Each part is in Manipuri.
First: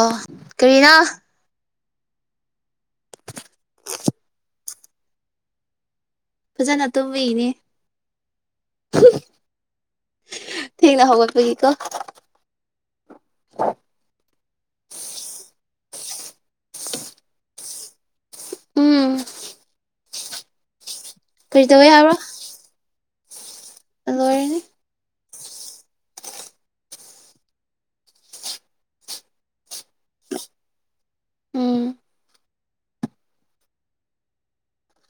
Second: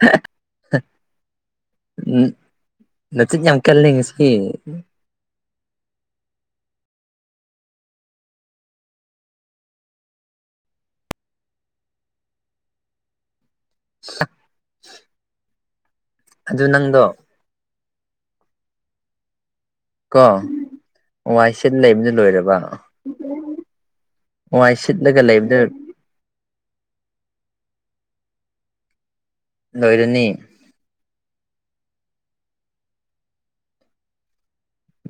ꯑꯣ ꯀꯔꯤꯅꯣ ꯎꯝ ꯅꯆꯤꯟ ꯌꯥꯝ ꯀꯜꯂꯦ ꯉꯁꯤ ꯐꯖꯅ ꯇꯨꯝꯕꯒꯤꯅꯦ [unintelligible] ꯊꯦꯡꯅ ꯍꯧꯒꯠꯄꯒꯤꯀꯣ [unintelligible] ꯑꯗꯨ ꯅꯪꯗꯣ ꯎꯝ ꯀꯣ ꯋꯥꯏ ꯀꯔꯤ ꯁꯤꯠ ꯇꯧꯋꯦ ꯂꯩꯕꯗꯨ ꯍꯥꯏꯕ꯭ꯔꯣ ꯂꯣꯏꯔꯕ ꯂꯣꯏꯔꯅꯤ ꯍꯥꯏ ꯁꯤꯠꯂꯒ ꯂꯩꯕꯗꯨ ꯂꯣꯏꯔꯅꯤ ꯎꯝ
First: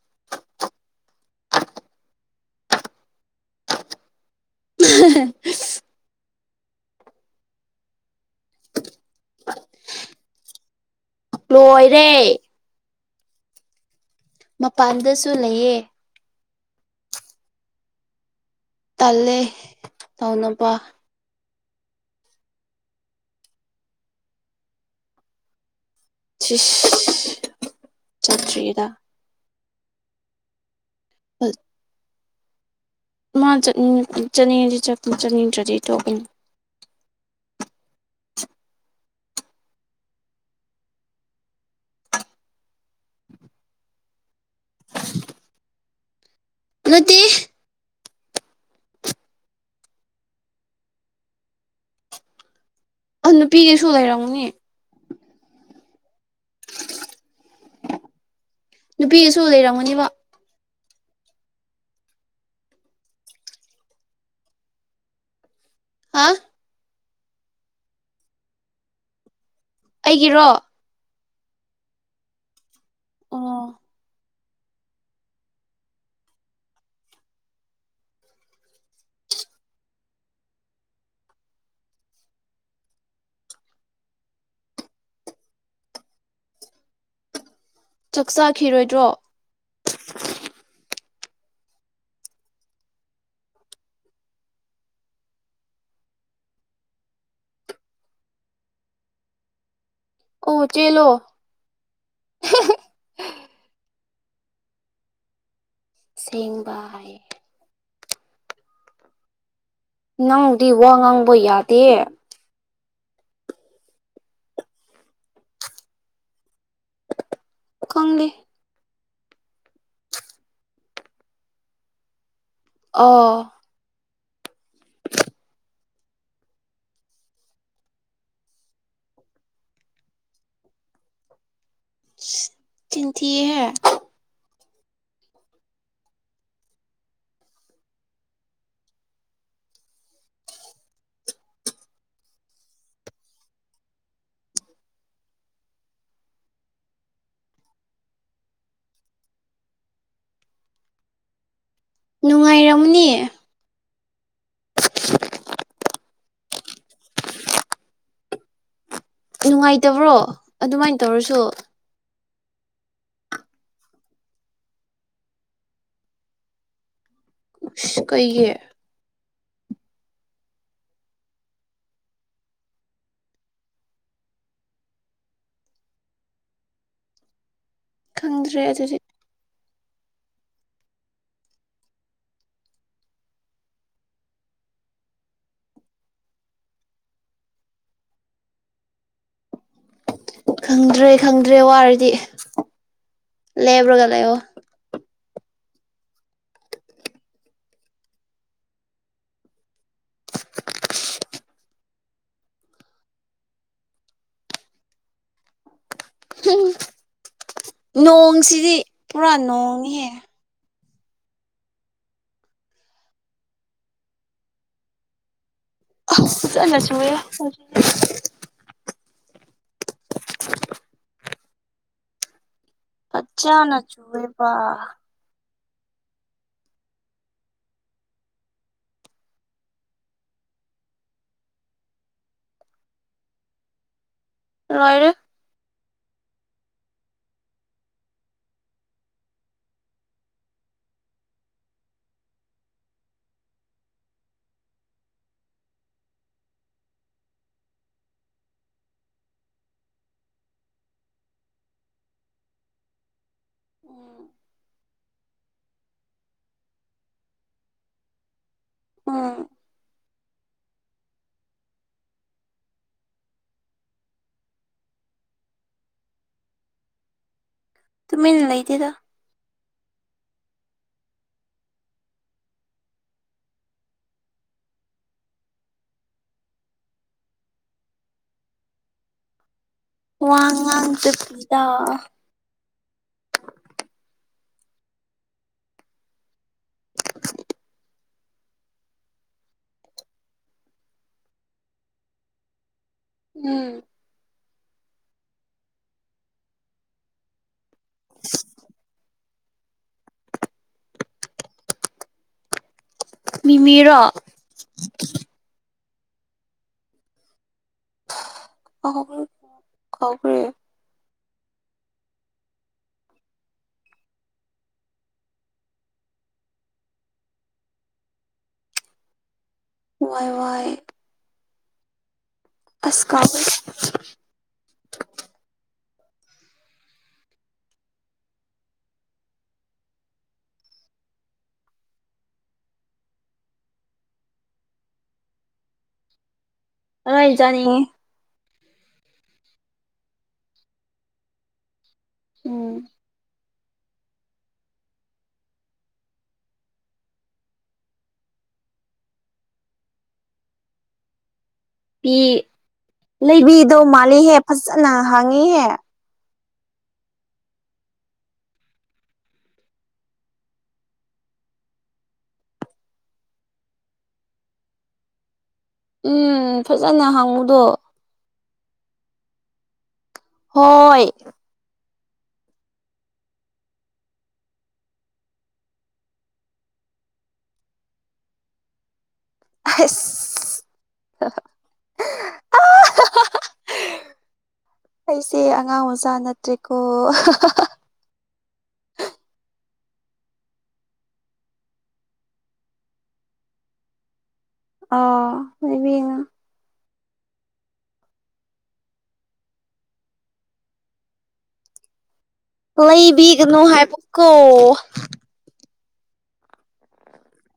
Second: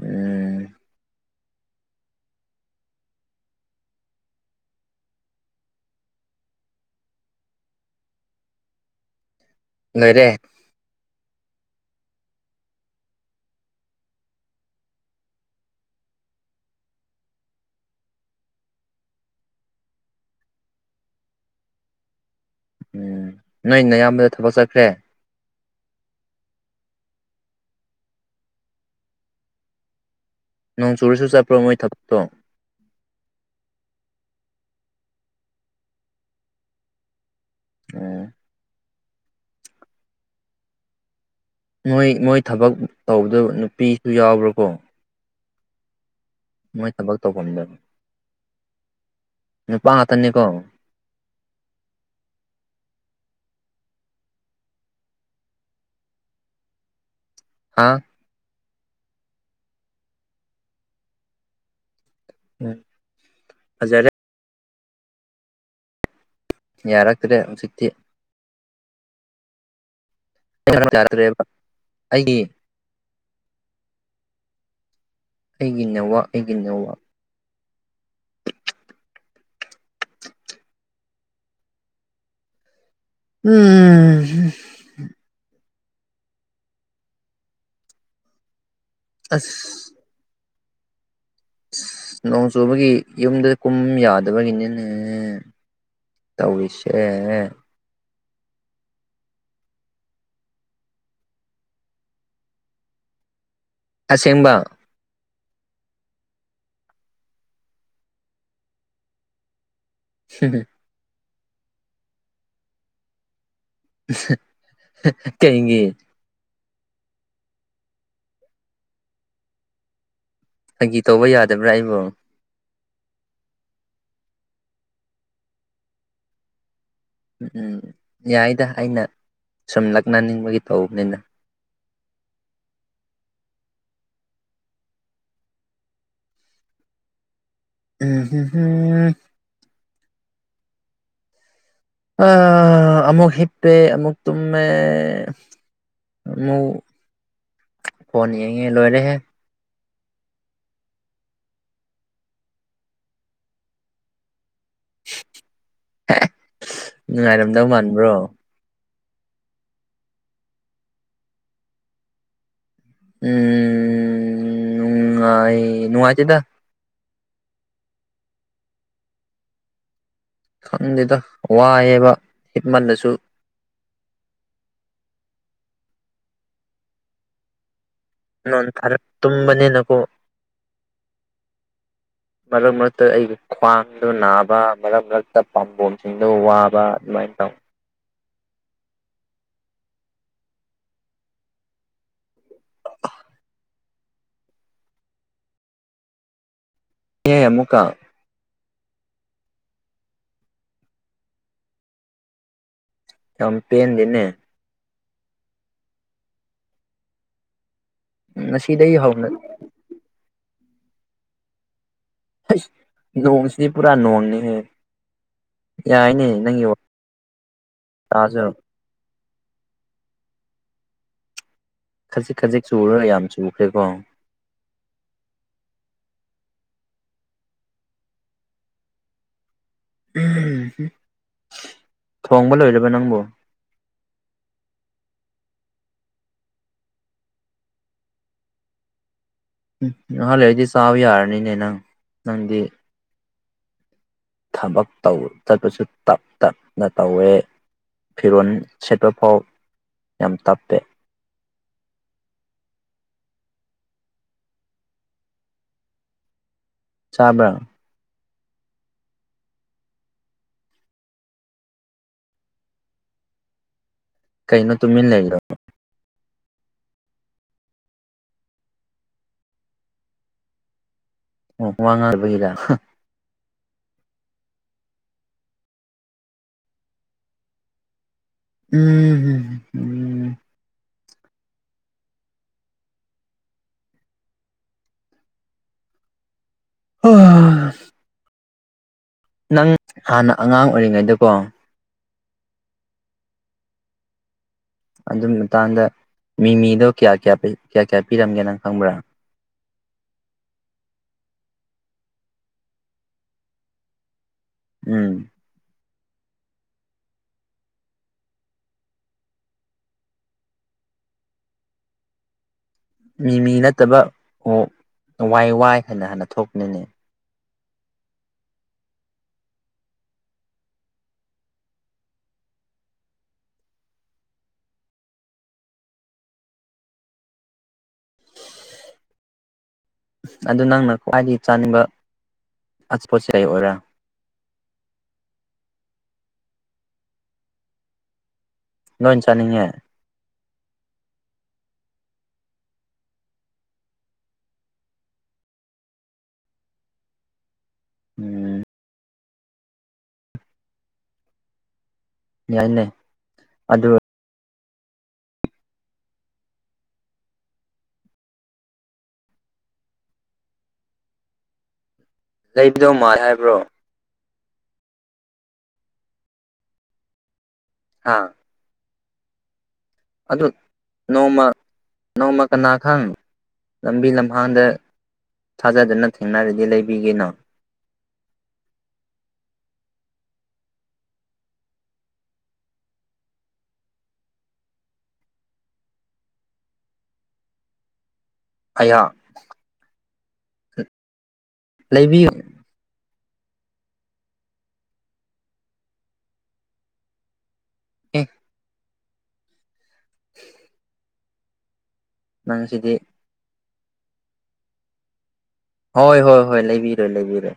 ꯎꯝ [unintelligible] ꯂꯣꯏꯔꯦ ꯂꯣꯏꯔꯦ ꯃꯄꯥꯟꯗꯁꯨ ꯂꯩꯌꯦ ꯇꯜꯂꯦ ꯇꯧꯅꯕ ꯎꯝ ꯅꯣꯏ ꯑꯌꯥꯝꯕꯗꯣ ꯊꯕꯛ ꯆꯠꯈ꯭ꯔꯦ [unintelligible] ꯆꯠꯇ꯭ꯔꯤꯗ ꯅꯣꯡ ꯆꯨꯔꯁꯨ ꯆꯠꯄ꯭ꯔꯣ ꯃꯣꯏ ꯊꯕꯛꯇꯣ ꯃꯥꯅ ꯆꯠꯅꯤꯡꯉꯗꯤ ꯆꯠꯅꯤꯡꯗ꯭ꯔꯗꯤ ꯊꯣꯛꯀꯅꯤ ꯑ ꯃꯣꯏ ꯃꯣꯏ ꯊꯕꯛ ꯇꯧꯕꯗꯣ ꯅꯨꯄꯤꯁꯨ ꯌꯥꯎꯕ꯭ꯔꯥꯀꯣ ꯃꯣꯏ ꯊꯕꯛ ꯅꯠꯇꯦ ꯇꯧꯐꯝꯗꯕ ꯅꯨꯄꯥ ꯉꯥꯛꯇꯅꯤꯀꯣ ꯑ ꯅꯨꯄꯤꯒꯤꯁꯨ ꯂꯩꯔꯝꯒꯅꯤ ꯍꯥꯥ ꯅꯨꯄꯤꯁꯨ ꯂꯩꯔꯝꯒꯅꯤꯕ ꯎꯝ ꯐꯖꯔꯦ ꯍꯥ ꯌꯥꯔꯛꯇ꯭ꯔꯦ ꯍꯧꯖꯤꯛꯇꯤ ꯑꯩꯒꯤꯔꯣ [unintelligible] ꯑꯩꯒꯤ ꯑꯣ ꯑꯩꯒꯤ ꯅꯦꯠꯋꯥꯛ ꯑꯩꯒꯤ ꯅꯦꯠꯋꯥꯛ ꯎꯝ ꯆꯥꯛ ꯆꯥꯈꯤꯔꯣꯏꯗ꯭ꯔꯣ ꯑꯁ ꯑꯁ ꯅꯣꯡ ꯆꯨꯕꯒꯤ ꯌꯨꯝꯗ ꯀꯨꯝ ꯌꯥꯗꯕꯒꯤꯅꯤꯅꯦ ꯇꯧꯁꯦ ꯑꯣ ꯆꯦꯂꯣ ꯑꯁꯦꯡꯕ ꯁꯦꯡꯕ ꯍꯥꯏꯌꯦ ꯅꯪꯕꯨꯗꯤ ꯋꯥ ꯉꯥꯡꯕ ꯌꯥꯗꯦ ꯀꯩꯒꯦ ꯈꯪꯗꯦ ꯐꯒꯤ ꯇꯧꯕ ꯌꯥꯗꯕ꯭ꯔꯥ ꯑꯩꯕꯨ ꯑꯣ ꯎꯝ ꯌꯥꯏꯗ ꯑꯩꯅ ꯁꯨꯝ ꯂꯛꯅꯅꯤꯡꯕꯒꯤ ꯇꯧꯕꯅꯤꯅ ꯆꯤꯟꯊꯤꯌꯦ ꯍꯦ ꯎ ꯍ ꯍ ꯑ ꯑꯃꯨꯛ ꯍꯤꯞꯄꯦ ꯑꯃꯨꯛ ꯇꯨꯝꯃꯦ ꯃꯨ ꯐꯣꯟ ꯌꯦꯡꯉꯦ ꯂꯣꯏꯔꯦꯍꯦ ꯅꯨꯡꯉꯥꯏꯔꯝꯅꯤ ꯅꯨꯡꯉꯥꯏꯔꯝꯗꯧ ꯃꯥꯟꯕ꯭ꯔꯣ ꯅꯨꯡꯉꯥꯏꯇꯕ꯭ꯔꯣ ꯑꯗꯨꯃꯥꯏꯅ ꯇꯧꯔꯁꯨ ꯎꯝ ꯅꯨꯡꯉꯥꯢ ꯅꯨꯡꯉꯥꯢꯇꯦꯗ ꯀꯩꯒꯤ ꯈꯪꯗꯦꯗ ꯋꯥꯏꯑꯦꯕ ꯍꯤꯞꯃꯜꯂꯁꯨ ꯈꯪꯗ꯭ꯔꯦ ꯑꯗꯨꯗꯤ ꯅꯣꯟꯊꯔꯛ ꯇꯨꯝꯕꯅꯦꯅꯀꯣ ꯃꯔꯛ ꯃꯔꯛꯇ ꯑꯩꯒꯤ ꯈ꯭ꯋꯥꯡꯗꯨꯣ ꯅꯥꯕ ꯃꯔꯛ ꯃꯔꯛꯇ ꯄꯥꯝꯕꯣꯝꯁꯤꯡꯗꯨ ꯋꯥꯕ ꯑꯗꯨꯃꯥꯏꯅ ꯇꯧ ꯈꯪꯗ꯭ꯔꯦ ꯈꯪꯗ꯭ꯔꯦ ꯋꯥꯔꯗꯤ ꯇꯕ꯭ꯔ ꯒꯂꯣ ꯍ ꯑꯃꯨꯀ ꯆꯝꯄꯦꯟꯟꯗꯅꯦ ꯎꯝ ꯅꯣꯡꯁꯤꯗꯤ ꯉꯁꯤꯗꯒꯤ ꯍꯧꯅ ꯄꯨꯔꯥ ꯅꯣꯡꯉꯍꯦ ꯅꯣꯡꯁꯤꯗꯤ ꯄꯨꯥ ꯅꯣꯡꯅꯤ ꯍꯥꯏꯌꯦ ꯌꯥꯏꯅꯦ ꯑꯁ ꯅꯪꯒꯤ ꯐꯖꯅ ꯆꯨꯑꯦ ꯍꯧꯖꯤꯛ ꯇꯥꯁꯨ ꯈꯖꯤꯛ ꯈꯖꯤꯛ ꯆꯨꯔ ꯌꯥꯝ ꯆꯨꯈ꯭ꯔꯦꯀꯣ ꯋꯥ ꯊꯣꯡꯕ ꯂꯣꯏꯔꯕ ꯅꯪꯕꯨꯣ ꯔꯣꯏꯔꯦ ꯎꯝ ꯅꯍꯥꯟ ꯂꯩꯏꯗꯤ ꯆꯥꯕ ꯌꯥꯔꯅꯤꯅꯦ ꯅꯪ ꯅꯪꯗꯤ ꯊꯕꯛ ꯇꯧ ꯆꯠꯄꯁꯨ ꯇꯞ ꯇꯞꯅ ꯇꯧꯋꯦ ꯐꯤꯔꯣꯜ ꯁꯦꯠꯄ ꯐꯥꯎ ꯌꯥꯝ ꯇꯞꯄꯦ ꯎ ꯆꯥꯕ꯭ꯔꯥ ꯑ ꯀꯩꯅꯣ ꯇꯨꯃꯤ ꯂꯩꯔꯣ ꯇꯨꯃꯤꯟꯅ ꯂꯩꯇꯦꯗ ꯑꯣ ꯋꯥꯉꯔꯕꯒꯔ ꯎꯝ ꯎꯝꯝ ꯋꯥ ꯉꯥꯡꯗ ꯄꯤꯗ ꯑꯣ ꯅꯪ ꯍꯥꯟꯅ ꯑꯉꯥꯡ ꯑꯣꯏꯔꯤꯉꯩꯗꯀꯣ ꯎꯝ ꯑꯗꯨꯒꯤ ꯃꯇꯥꯡꯗ ꯃꯤꯃꯤꯗꯣ ꯀꯌꯥ ꯀꯌꯥ ꯀꯌꯥ ꯀꯌꯥ ꯄꯤꯔꯝꯒꯦꯅꯪ ꯈꯪꯕ꯭ꯔꯥ ꯃꯤꯃꯤꯔꯣ ꯎꯝ [unintelligible] ꯀꯥꯎꯈꯔ꯭ꯦ ꯃꯤ ꯃꯤ ꯅꯠꯇꯕ ꯑꯣ ꯋꯥꯏ ꯋꯥꯏ ꯍꯥꯏꯅ ꯍꯥꯟꯅ ꯊꯣꯛꯄꯅꯤꯅꯦ ꯋꯥꯏ ꯋꯥꯏ ꯑꯁ ꯀꯥꯎꯈ꯭ꯔꯦ ꯑꯗꯨ ꯅꯪꯅ ꯈ꯭ꯋꯥꯏꯗꯒꯤ ꯆꯥꯅꯤꯡꯕ ꯑꯁꯄꯣꯠꯁꯦ ꯀꯩ ꯑꯣꯏꯔꯥ ꯂꯣꯏꯅꯥ ꯆꯥꯅꯤꯡꯉꯤ ꯂꯣꯏꯅꯥ ꯆꯥꯅꯤꯡꯉꯦ ꯎꯝ ꯎꯝ ꯄꯤ ꯌꯥꯏꯅꯦ ꯂꯩꯕꯤꯗꯣ ꯑꯗꯨ ꯃꯥꯜꯂꯤꯍꯦ ꯐꯖꯅ ꯍꯥꯡꯉꯤꯍꯦ ꯂꯩꯕꯤꯗꯧ ꯃꯥꯜ ꯍꯥꯏꯕ꯭ꯔꯣ ꯎꯝ ꯐꯖꯅ ꯍꯪꯕꯗꯣ ꯍꯥꯥ ꯑꯗꯨ ꯍꯣꯏ ꯅꯣꯡꯃ ꯅꯣꯡꯃ ꯀꯅꯥ ꯈꯪ ꯂꯝꯕꯤ ꯂꯝꯍꯥꯡꯗ ꯊꯥꯖꯗꯅ ꯊꯦꯡꯅꯔꯗꯤ ꯂꯩꯕꯤꯒꯅꯣ ꯑꯁ ꯑꯥ ꯑꯩꯁꯦ ꯑꯉꯥꯡ ꯃꯆꯥ ꯅꯠꯇ꯭ꯔꯦꯀꯣ ꯑꯩꯌꯥ ꯂꯩꯕꯤꯒꯅꯨ ꯑꯣ ꯂꯩꯕꯤꯅꯨ ꯑꯦ [unintelligible] [inaudible] ꯅꯪꯁꯤꯗꯤ ꯂꯩꯕꯤꯒꯅꯨ ꯍꯥꯏꯕ ꯀꯣ ꯍꯣꯏ ꯍꯣꯏ ꯍꯣꯏ ꯂꯩꯕꯤꯔꯣꯏ ꯂꯩꯕꯤꯔꯣꯏ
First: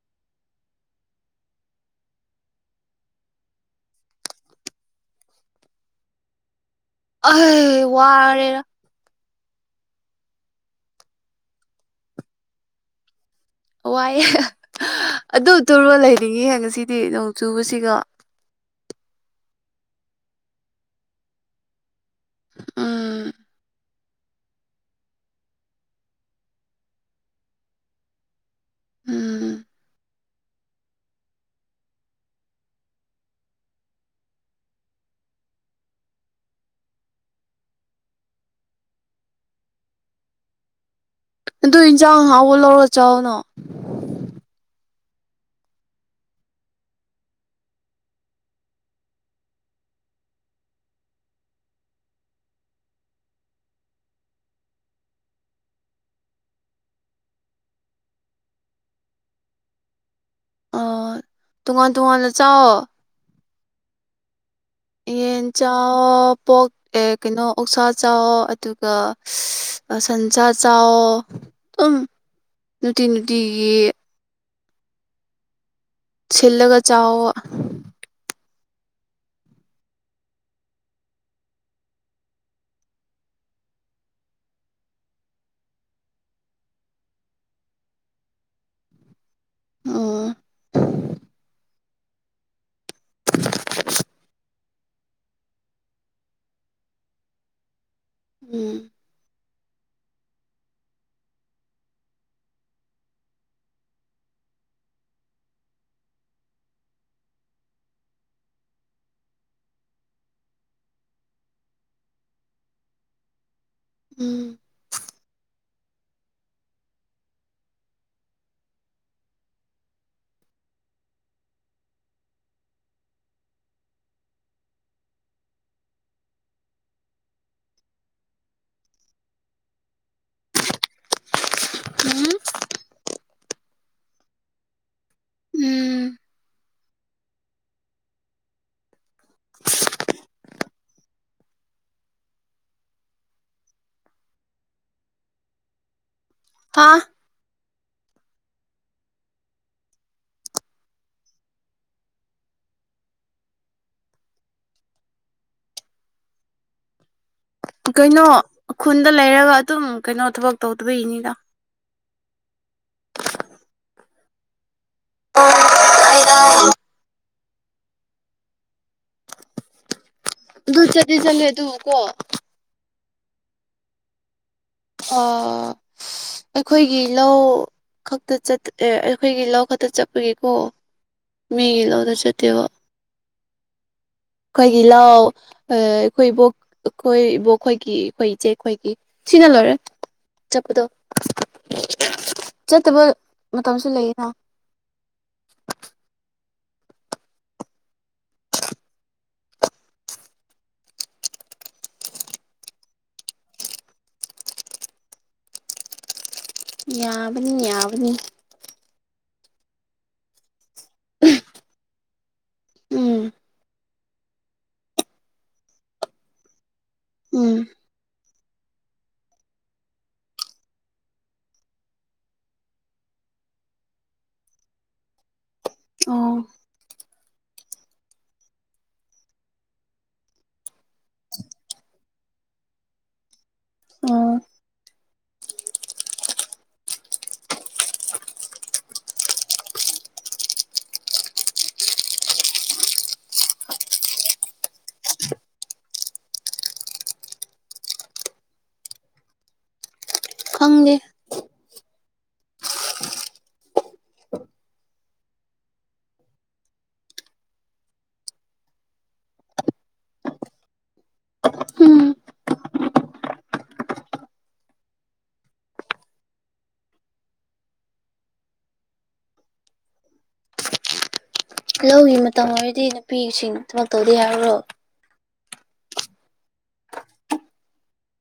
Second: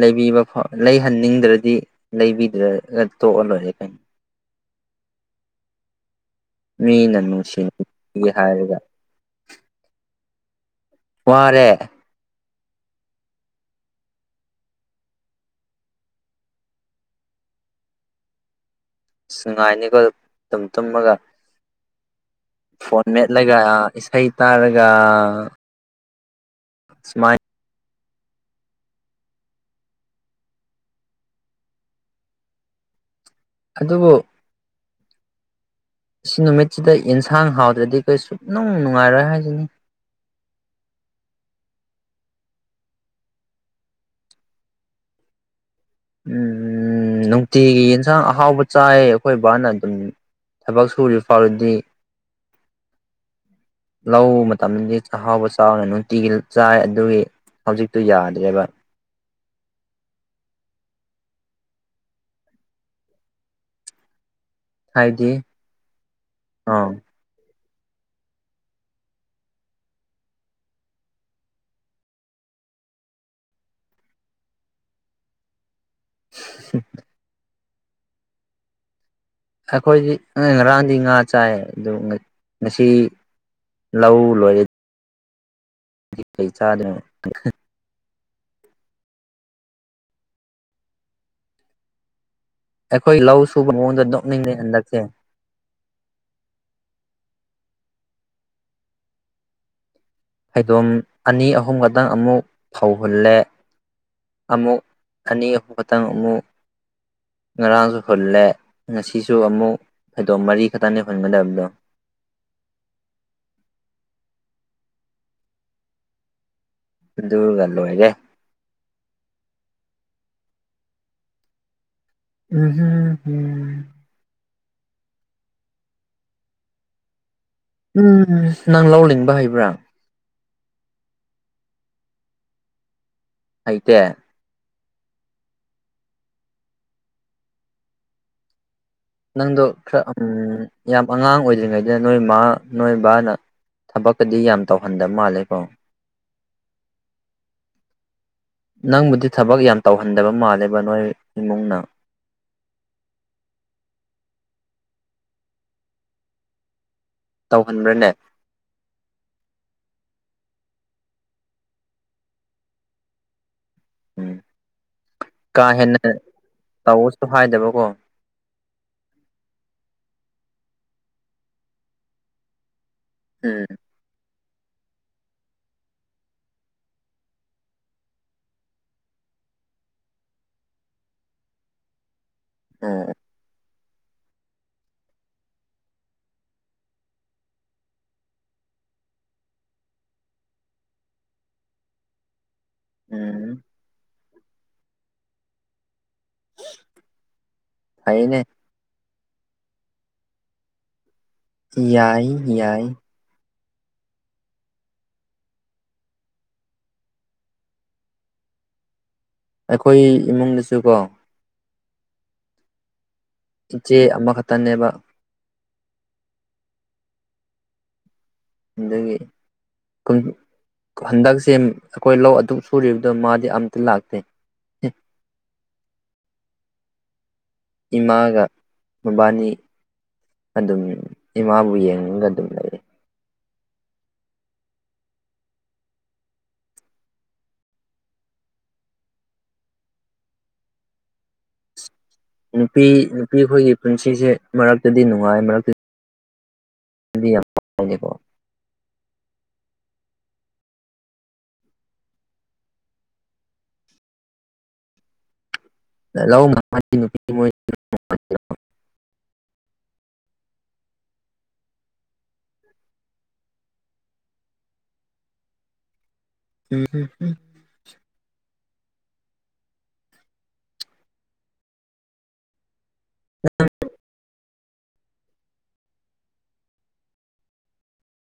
ꯂꯩꯕꯤꯕ ꯐꯥꯎ ꯂꯩꯍꯟꯅꯤꯡꯗ꯭ꯔꯗꯤ ꯂꯩꯕꯤꯗ꯭ꯔꯒ ꯇꯣꯛꯑ ꯂꯣꯏꯔꯦ ꯀꯩꯅꯣ ꯃꯤꯅ ꯑꯩ ꯅꯨꯡꯁꯤꯅꯒꯦ ꯋꯥꯔꯦꯗ ꯍꯥꯏꯔꯒ ꯋꯥꯔꯦ ꯋꯥ ꯋꯥꯏꯑꯦ ꯑꯗꯨ ꯇꯨꯔꯒꯥ ꯂꯩꯅꯤꯡꯉꯤ ꯉꯁꯤꯗꯤ ꯅꯣꯡ ꯆꯨꯕꯁꯤꯀꯣ ꯅꯨꯉꯥꯏꯅꯤꯀꯣ ꯇꯨꯝ ꯇꯨꯝꯃꯒ ꯐꯣꯟ ꯎꯝ ꯃꯦꯠꯂꯒ ꯏꯁꯩ ꯇꯥꯔꯒ ꯁꯨꯃꯥꯏ ꯎꯝ ꯑꯗꯨꯕꯨ ꯑꯁꯤ ꯅꯨꯃꯤꯠꯁꯤꯗ ꯌꯦꯟꯁꯥꯡ ꯍꯥꯎꯗ꯭ꯔꯗꯤ ꯀꯔꯤꯁꯨ ꯁꯨꯡꯅꯨꯡ ꯅꯨꯡꯉꯥꯏꯔꯣꯏ ꯍꯥꯏꯖꯅꯤ ꯑꯗꯨ ꯏꯟꯁꯥꯡ ꯍꯥꯎꯕ ꯂꯧꯔ ꯆꯥꯎꯥꯛꯅꯣ ꯎꯝ ꯅꯨꯡꯇꯤꯒꯤ ꯌꯦꯟꯁꯥꯡ ꯑꯍꯥꯎꯕ ꯆꯥꯏ ꯑꯩꯈꯣꯏ ꯕꯥꯅ ꯑꯗꯨꯝ ꯊꯕꯛ ꯁꯨꯔꯤꯕ ꯐꯥꯎꯔꯗꯤ ꯂꯧ ꯃꯇꯝꯗꯗꯤ ꯆꯥꯛꯍꯥꯎꯕ ꯆꯥꯎꯅ ꯅꯨꯡꯇꯤꯒꯤ ꯆꯥꯏ ꯑꯗꯨꯒꯤ ꯍꯧꯖꯤꯛꯇꯨ ꯌꯥꯗ꯭ꯔꯦꯕ ꯑꯣ ꯇꯣꯉꯥꯟ ꯇꯣꯉꯥꯟꯅ ꯆꯥꯎ ꯍꯥꯏꯗꯤ ꯌꯦꯟ ꯆꯥꯑꯣ ꯄꯣꯛ ꯑꯥ ꯑꯦ ꯀꯩꯅꯣ ꯑꯣꯛꯁꯥ ꯆꯥꯎ ꯑꯗꯨꯒ ꯁꯟꯁꯥ ꯆꯥꯎ ꯇꯨꯝ ꯅꯨꯡꯇꯤ ꯅꯨꯡꯇꯤꯒꯤ ꯁꯤꯟꯂꯒ ꯆꯥꯑꯣꯕꯥ ꯑꯩꯈꯣꯏꯗꯤ [unintelligible] ꯉꯔꯥꯡꯗꯤ ꯉꯥ ꯆꯥꯏ ꯑꯗꯨ ꯉꯁꯤ ꯂꯧ ꯂꯣꯏꯔꯦ ꯀꯩ ꯆꯥꯗꯅꯣ [unintelligible] ꯑꯣ ꯑꯩꯈꯣꯏ ꯂꯧ ꯁꯨꯕ ꯃꯑꯣꯡꯗ ꯅꯣꯛꯅꯤꯡꯉꯦ ꯍꯟꯗꯛꯇꯤ ꯎꯝ ꯍꯩꯗꯣꯝ ꯑꯅꯤ ꯑꯍꯨꯝ ꯈꯛꯇꯪ ꯑꯃꯨꯛ ꯐꯧ ꯍꯨꯜꯂꯦ ꯑꯃꯨꯛ ꯑꯅꯤ ꯑ ꯈꯛꯇꯪ ꯑꯃꯨꯛ ꯉꯔꯥꯡꯁꯨ ꯍꯨꯜꯂꯦ ꯉꯁꯤꯁꯨ ꯑꯃꯨꯛ ꯐꯩꯗꯣꯝ ꯃꯔꯤ ꯈꯛꯇꯅꯦ ꯍꯨꯟꯒꯗꯕꯗꯣ ꯎꯝ ꯑꯗꯨꯒ ꯂꯣꯏꯔꯦ ꯍꯨꯝ ꯍꯨꯝ ꯍꯨꯝ ꯍꯝ -ꯍꯝ ꯅꯪ ꯂꯧ ꯂꯤꯡꯕ ꯍꯩꯕ꯭ꯔꯥ ꯎꯝ ꯍꯩꯇꯦ ꯎꯝ ꯅꯪꯗꯣ ꯈꯔ ꯎꯝ ꯌꯥꯝ ꯑꯉꯥꯡ ꯑꯣꯏꯗ꯭ꯔꯤꯉꯩꯗ ꯅꯣꯏ ꯃꯥ ꯅꯣꯏꯕꯥꯅ ꯊꯕꯛꯀꯗꯤ ꯌꯥꯝ ꯇꯧꯍꯟꯗ ꯃꯥꯜꯂꯦꯀꯣ ꯐꯥ ꯅꯪꯕꯨꯗꯤ ꯊꯕꯛ ꯌꯥꯝ ꯇꯧꯍꯟꯗꯕ ꯃꯥꯜꯂꯦꯕ ꯅꯣꯏ ꯏꯃꯨꯡꯅ ꯇꯧꯍꯟꯕ꯭ꯔꯥꯅꯦ ꯀꯩꯅꯣ ꯈꯨꯟꯗ ꯂꯩꯔꯒ ꯑꯗꯨꯝ ꯀꯩꯅꯣ ꯊꯕꯛ ꯇꯧꯗꯕꯩꯅꯤꯗ ꯎꯝ ꯀꯥ ꯍꯦꯟꯅ ꯇꯧꯋ꯭ꯑꯣꯁꯨ ꯍꯥꯏꯗꯕꯀꯣ ꯑꯗꯨ ꯆꯠꯇꯤ ꯆꯠꯂꯦ ꯑꯗꯨ ꯀꯣ ꯎꯝ ꯑ ꯑꯩꯈꯣꯏꯒꯤ ꯂꯧ ꯈꯛꯇ ꯆ- ꯑꯦ ꯑꯩꯈꯣꯏꯒꯤ ꯂꯧ ꯈꯛꯇ ꯆꯠꯄꯒꯤꯀꯣ ꯃꯤꯒꯤ ꯂꯧꯗ ꯆꯠꯇꯦꯕ ꯎꯝ ꯈꯣꯏꯒꯤ ꯂꯧ ꯑꯥ ꯑꯩꯈꯣꯏ ꯏꯕꯣꯛ ꯑꯩꯈꯣꯏ ꯏꯕꯣꯛ ꯈꯣꯏꯒꯤ ꯑꯩꯈꯣꯏ ꯏꯆꯦꯈꯣꯏꯒꯤ ꯁꯤꯅ ꯂꯣꯏꯔꯦ ꯆꯠꯄꯗꯣ [unintelligible] ꯆꯠꯇꯕ ꯎꯝ ꯃꯇꯝꯁꯨ ꯂꯩꯌꯦꯅ ꯐꯩꯌꯦꯅꯦ ꯌꯥꯏ ꯌꯥꯏ ꯌꯥꯕꯅꯤ ꯌꯥꯕꯅꯤ ꯑꯩꯈꯣꯏ ꯏꯃꯨꯡꯗꯁꯨ ꯀꯣ [unintelligible] ꯎꯝ ꯏꯆꯦ ꯑꯃꯈꯛꯇꯅꯦꯕ ꯎꯝ ꯑꯗꯨꯒꯤ ꯀꯨꯝ ꯍꯟꯗꯛꯁꯦ ꯑꯩꯈꯣꯏ ꯂꯧ ꯑꯗꯨꯛ ꯁꯨꯔꯤꯕꯗꯣ ꯃꯥꯗꯤ ꯑꯝꯇ ꯂꯥꯛꯇꯦ ꯑꯣ ꯏꯃꯥꯒ ꯃꯕꯥꯟꯅꯤ ꯑꯗꯨꯝ ꯏꯃꯥꯕꯨ ꯌꯦꯡꯉꯒ ꯑꯗꯨꯝ ꯂꯩ ꯎꯝ ꯅꯨꯄꯤ ꯅꯨꯄꯤ ꯈꯣꯏꯒꯤ ꯄꯨꯟꯁꯤꯁꯦ ꯃꯔꯛꯇꯗꯤ ꯅꯨꯡꯉꯥꯏ ꯃꯔꯛꯇ ꯗꯤ ꯌꯥꯝ [unintelligible] ꯉꯦꯀꯣ ꯈꯪꯗꯦ ꯂꯧ [unintelligible] ꯅꯨꯄꯤꯠꯇꯤ ꯃꯣꯏ ꯎꯝ ꯍꯝ ꯍꯝ ꯍꯝ ꯂꯧꯒꯤ ꯃꯇꯝ ꯑꯣꯏꯔꯗꯤ ꯅꯨꯄꯤꯁꯤꯡ ꯊꯕꯛ ꯇꯧꯗ ꯍꯥꯏꯕ꯭ꯔꯣ